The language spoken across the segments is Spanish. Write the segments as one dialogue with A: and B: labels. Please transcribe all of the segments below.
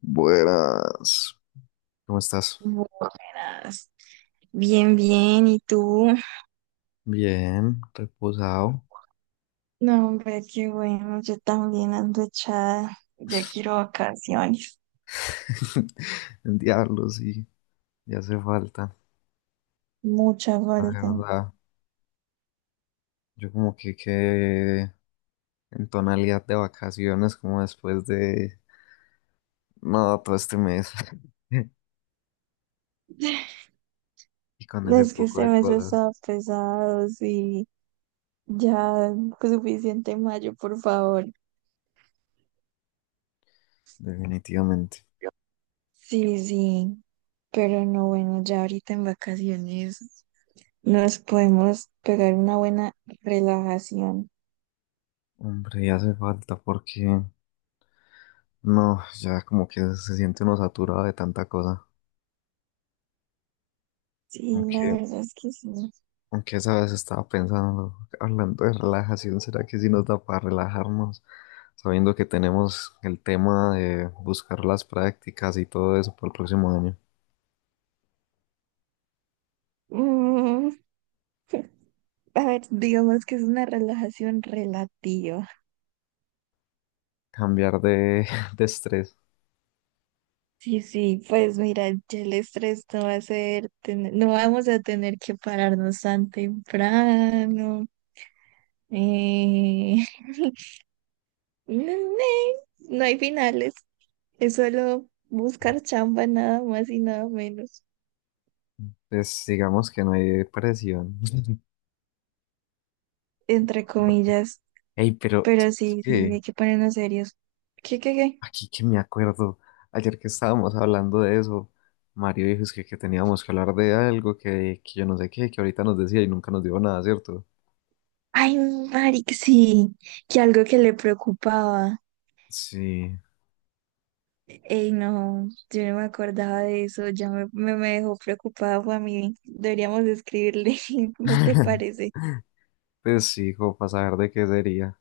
A: Buenas. ¿Cómo estás?
B: Buenas. Bien, bien. ¿Y tú?
A: Bien, reposado.
B: No, hombre, qué bueno. Yo también ando echada. Ya quiero vacaciones.
A: El diablo, sí, ya hace falta.
B: Mucha
A: La
B: falta.
A: verdad, yo como que quedé en tonalidad de vacaciones, como después de no, todo este mes. Y con ese
B: Es que
A: poco
B: este
A: de
B: mes
A: cosas,
B: está pesado, sí. Ya, pues, suficiente mayo, por favor.
A: definitivamente.
B: Sí, sí. Pero no, bueno, ya ahorita en vacaciones nos podemos pegar una buena relajación.
A: Hombre, ya hace falta porque no, ya como que se siente uno saturado de tanta cosa.
B: Sí, la
A: Aunque
B: verdad es que sí.
A: Aunque esa vez estaba pensando, hablando de relajación, ¿será que sí nos da para relajarnos? Sabiendo que tenemos el tema de buscar las prácticas y todo eso para el próximo año.
B: Mm, A ver, digamos que es una relajación relativa.
A: Cambiar de estrés.
B: Sí, sí, pues mira, ya el estrés no va a ser, no vamos a tener que pararnos tan temprano. Eh, no, no hay finales, es solo buscar chamba nada más y nada menos,
A: Pues digamos que no hay presión.
B: entre comillas.
A: Ey, pero
B: Pero
A: es
B: sí, sí,
A: que
B: hay que ponernos serios. ¿Qué, qué, qué?
A: aquí que me acuerdo, ayer que estábamos hablando de eso, Mario dijo es que teníamos que hablar de algo que yo no sé qué, que ahorita nos decía y nunca nos dijo nada, ¿cierto?
B: Ay, Mari, sí, que algo que le preocupaba.
A: Sí.
B: Ey, no, yo no me acordaba de eso, ya me dejó preocupada, fue a mí. Deberíamos escribirle, ¿no te parece?
A: Pues sí, como para saber de qué sería.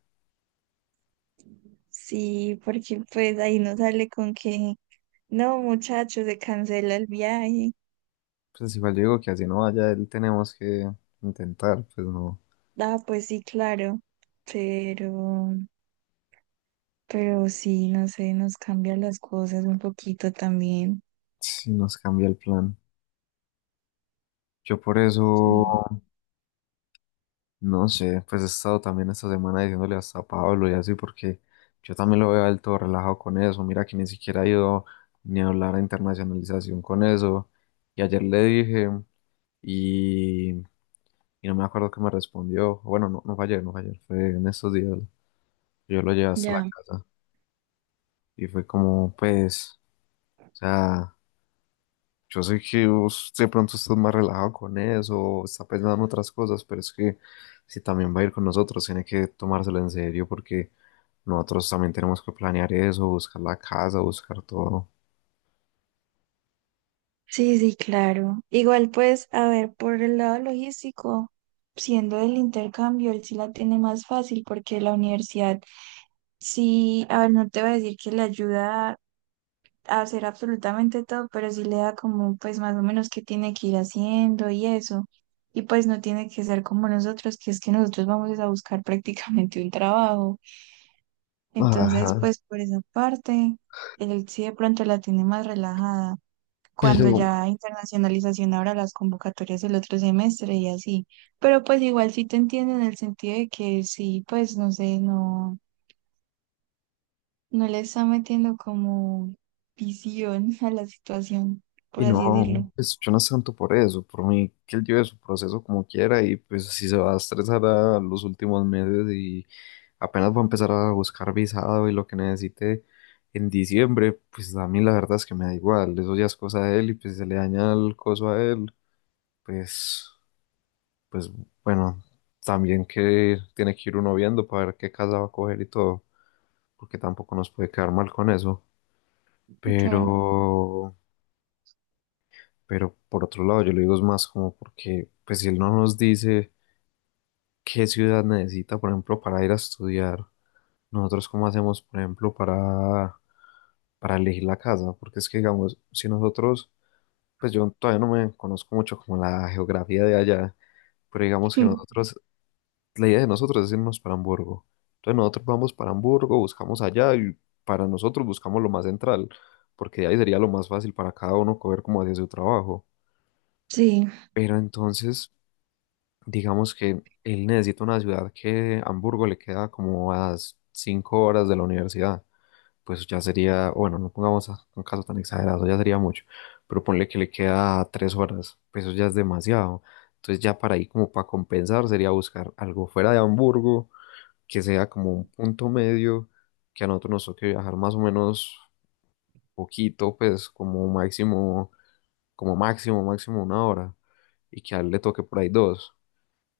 B: Sí, porque pues ahí no sale con que, no, muchachos, se cancela el viaje.
A: Pues igual yo digo que así no vaya él, tenemos que intentar, pues no,
B: Ah, pues sí, claro, pero, pero sí, no sé, nos cambian las cosas un poquito también.
A: si nos cambia el plan. Yo por eso,
B: Sí.
A: no sé, pues he estado también esta semana diciéndole hasta a Pablo y así, porque yo también lo veo a él todo relajado con eso. Mira que ni siquiera ha ido ni a hablar a internacionalización con eso. Y ayer le dije, y, y no me acuerdo qué me respondió. Bueno, no, no fue ayer, fue en estos días. Yo lo llevé hasta la
B: Ya.
A: casa y fue como, pues. O sea, yo sé que vos de pronto estás más relajado con eso, o está pensando en otras cosas, pero es que si también va a ir con nosotros, tiene que tomárselo en serio porque nosotros también tenemos que planear eso, buscar la casa, buscar todo.
B: Sí, sí, claro. Igual pues, a ver, por el lado logístico, siendo del intercambio, él sí la tiene más fácil porque la universidad sí, a ver, no te voy a decir que le ayuda a hacer absolutamente todo, pero sí le da como pues más o menos qué tiene que ir haciendo y eso. Y pues no tiene que ser como nosotros, que es que nosotros vamos es a buscar prácticamente un trabajo.
A: Ajá,
B: Entonces, pues por esa parte, él sí de pronto la tiene más relajada cuando
A: pero,
B: ya internacionalización ahora las convocatorias del otro semestre y así. Pero pues igual sí te entiendo en el sentido de que sí, pues no sé, no, no le está metiendo como visión a la situación, por
A: y
B: así decirlo.
A: no, pues yo no es tanto por eso, por mí que él lleve su proceso como quiera y pues si se va a estresar a los últimos meses y apenas voy a empezar a buscar visado y lo que necesite en diciembre, pues a mí la verdad es que me da igual, eso ya es cosa de él y pues si se le daña el coso a él, pues, pues bueno, también que tiene que ir uno viendo para ver qué casa va a coger y todo, porque tampoco nos puede quedar mal con eso,
B: Sí, claro.
A: pero, pero por otro lado yo le digo es más como porque pues si él no nos dice qué ciudad necesita, por ejemplo, para ir a estudiar, nosotros cómo hacemos, por ejemplo, para elegir la casa, porque es que, digamos, si nosotros, pues yo todavía no me conozco mucho como la geografía de allá, pero digamos que
B: Hmm.
A: nosotros, la idea de nosotros es irnos para Hamburgo. Entonces nosotros vamos para Hamburgo, buscamos allá y para nosotros buscamos lo más central, porque de ahí sería lo más fácil para cada uno coger como hacia su trabajo.
B: Sí,
A: Pero entonces, digamos que él necesita una ciudad que Hamburgo le queda como a cinco horas de la universidad. Pues ya sería, bueno, no pongamos un caso tan exagerado, ya sería mucho, pero ponle que le queda tres horas, pues eso ya es demasiado. Entonces ya para ahí como para compensar sería buscar algo fuera de Hamburgo, que sea como un punto medio, que a nosotros nos toque viajar más o menos poquito, pues como máximo, máximo una hora, y que a él le toque por ahí dos,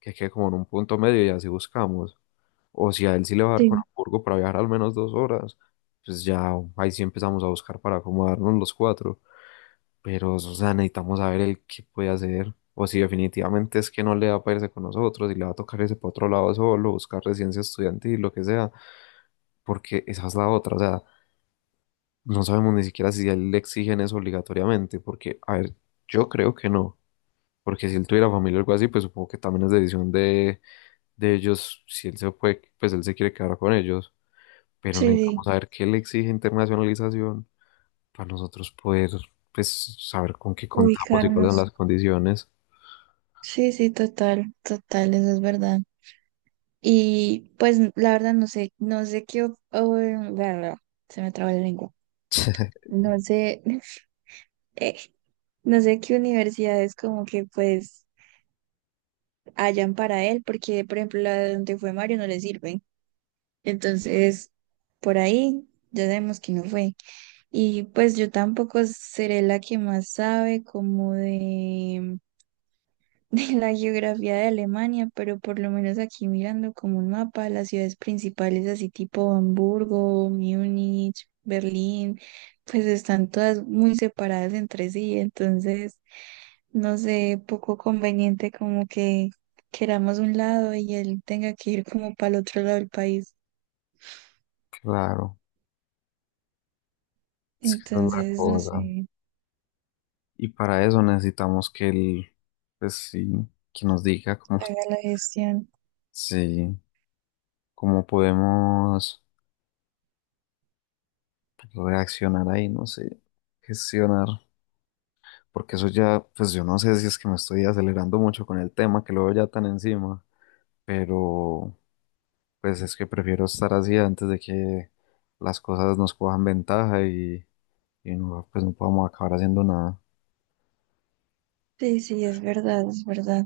A: que quede como en un punto medio y así buscamos. O si a él sí le va a dar con
B: sí,
A: Hamburgo para viajar al menos dos horas, pues ya ahí sí empezamos a buscar para acomodarnos los cuatro. Pero, o sea, necesitamos saber el qué puede hacer. O si definitivamente es que no le va a irse con nosotros y le va a tocar irse para otro lado solo, buscar residencia estudiantil, lo que sea. Porque esa es la otra. O sea, no sabemos ni siquiera si a él le exigen eso obligatoriamente. Porque, a ver, yo creo que no. Porque si él tuviera familia o algo así, pues supongo que también es decisión de ellos, si él se puede, pues él se quiere quedar con ellos. Pero
B: sí,
A: necesitamos
B: sí,
A: saber qué le exige internacionalización para nosotros poder, pues, saber con qué contamos y cuáles
B: ubicarnos.
A: son las condiciones.
B: Sí, sí, total, total, eso es verdad. Y pues la verdad no sé, no sé qué, bla, bla, bla, se me traba la lengua. No sé, no sé qué universidades como que pues hayan para él, porque por ejemplo la de donde fue Mario no le sirve. Entonces, por ahí ya sabemos que no fue. Y pues yo tampoco seré la que más sabe como de, de la geografía de Alemania, pero por lo menos aquí mirando como un mapa, las ciudades principales así tipo Hamburgo, Múnich, Berlín, pues están todas muy separadas entre sí. Entonces, no sé, poco conveniente como que queramos un lado y él tenga que ir como para el otro lado del país.
A: Claro, es que esa es la
B: Entonces, no
A: cosa.
B: sé,
A: Y para eso necesitamos que él, pues sí, que nos diga cómo,
B: haga la gestión.
A: sí, cómo podemos reaccionar ahí, no sé, gestionar. Porque eso ya, pues yo no sé si es que me estoy acelerando mucho con el tema, que lo veo ya tan encima, pero pues es que prefiero estar así antes de que las cosas nos cojan ventaja y no, pues no podamos acabar haciendo nada.
B: Sí, sí, es verdad, es verdad.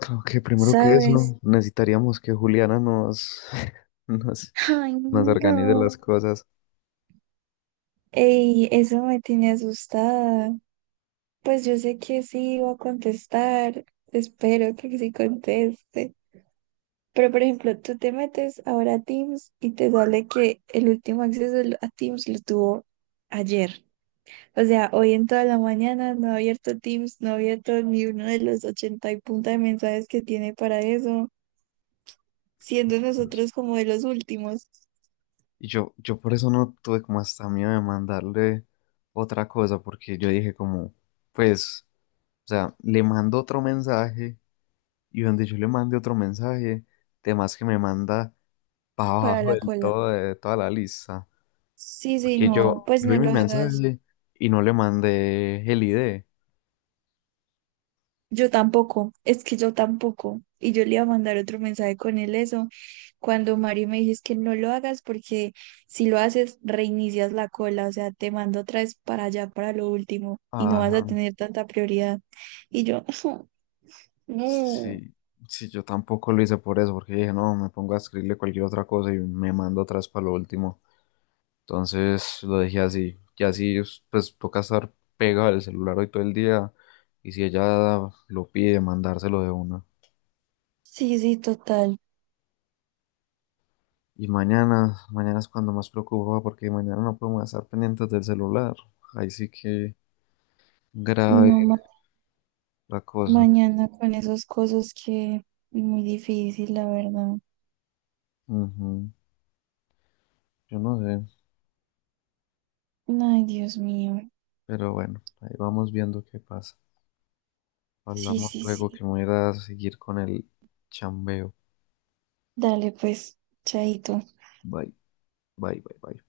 A: Creo que primero que
B: ¿Sabes?
A: eso, necesitaríamos que Juliana nos, nos,
B: Ay,
A: nos organice
B: no.
A: las cosas.
B: Ey, eso me tiene asustada. Pues yo sé que sí iba a contestar. Espero que sí conteste. Pero, por ejemplo, tú te metes ahora a Teams y te sale que el último acceso a Teams lo tuvo ayer. O sea, hoy en toda la mañana no he abierto Teams, no he abierto ni uno de los 80 y punta de mensajes que tiene para eso, siendo nosotros como de los últimos
A: Yo por eso no tuve como hasta miedo de mandarle otra cosa, porque yo dije como, pues, o sea, le mando otro mensaje y donde yo le mande otro mensaje, temas que me manda para
B: para
A: abajo
B: la
A: del
B: cola.
A: todo de toda la lista.
B: Sí, sí,
A: que
B: no,
A: yo,
B: pues
A: yo vi
B: no
A: mi
B: lo hagas.
A: mensaje y no le mandé el ID.
B: Yo tampoco, es que yo tampoco. Y yo le iba a mandar otro mensaje con él eso, cuando Mari me dijo es que no lo hagas porque si lo haces reinicias la cola, o sea, te mando otra vez para allá, para lo último, y no vas a
A: Ajá.
B: tener tanta prioridad. Y yo, no.
A: Sí, sí, yo tampoco lo hice por eso, porque dije, no, me pongo a escribirle cualquier otra cosa y me mando atrás para lo último. Entonces lo dejé así. Y así, pues, toca estar pegado al celular hoy todo el día. Y si ella lo pide, mandárselo de una.
B: Sí, sí, total.
A: Y mañana, mañana es cuando más preocupa, porque mañana no podemos estar pendientes del celular. Ahí sí que grave
B: No,
A: la cosa.
B: mañana con esas cosas que muy difícil, la verdad.
A: Ujú. Yo no sé.
B: Ay, Dios mío.
A: Pero bueno, ahí vamos viendo qué pasa.
B: Sí,
A: Hablamos
B: sí,
A: luego
B: sí.
A: que me voy a ir a seguir con el chambeo.
B: Dale, pues, chaito.
A: Bye, bye, bye, bye.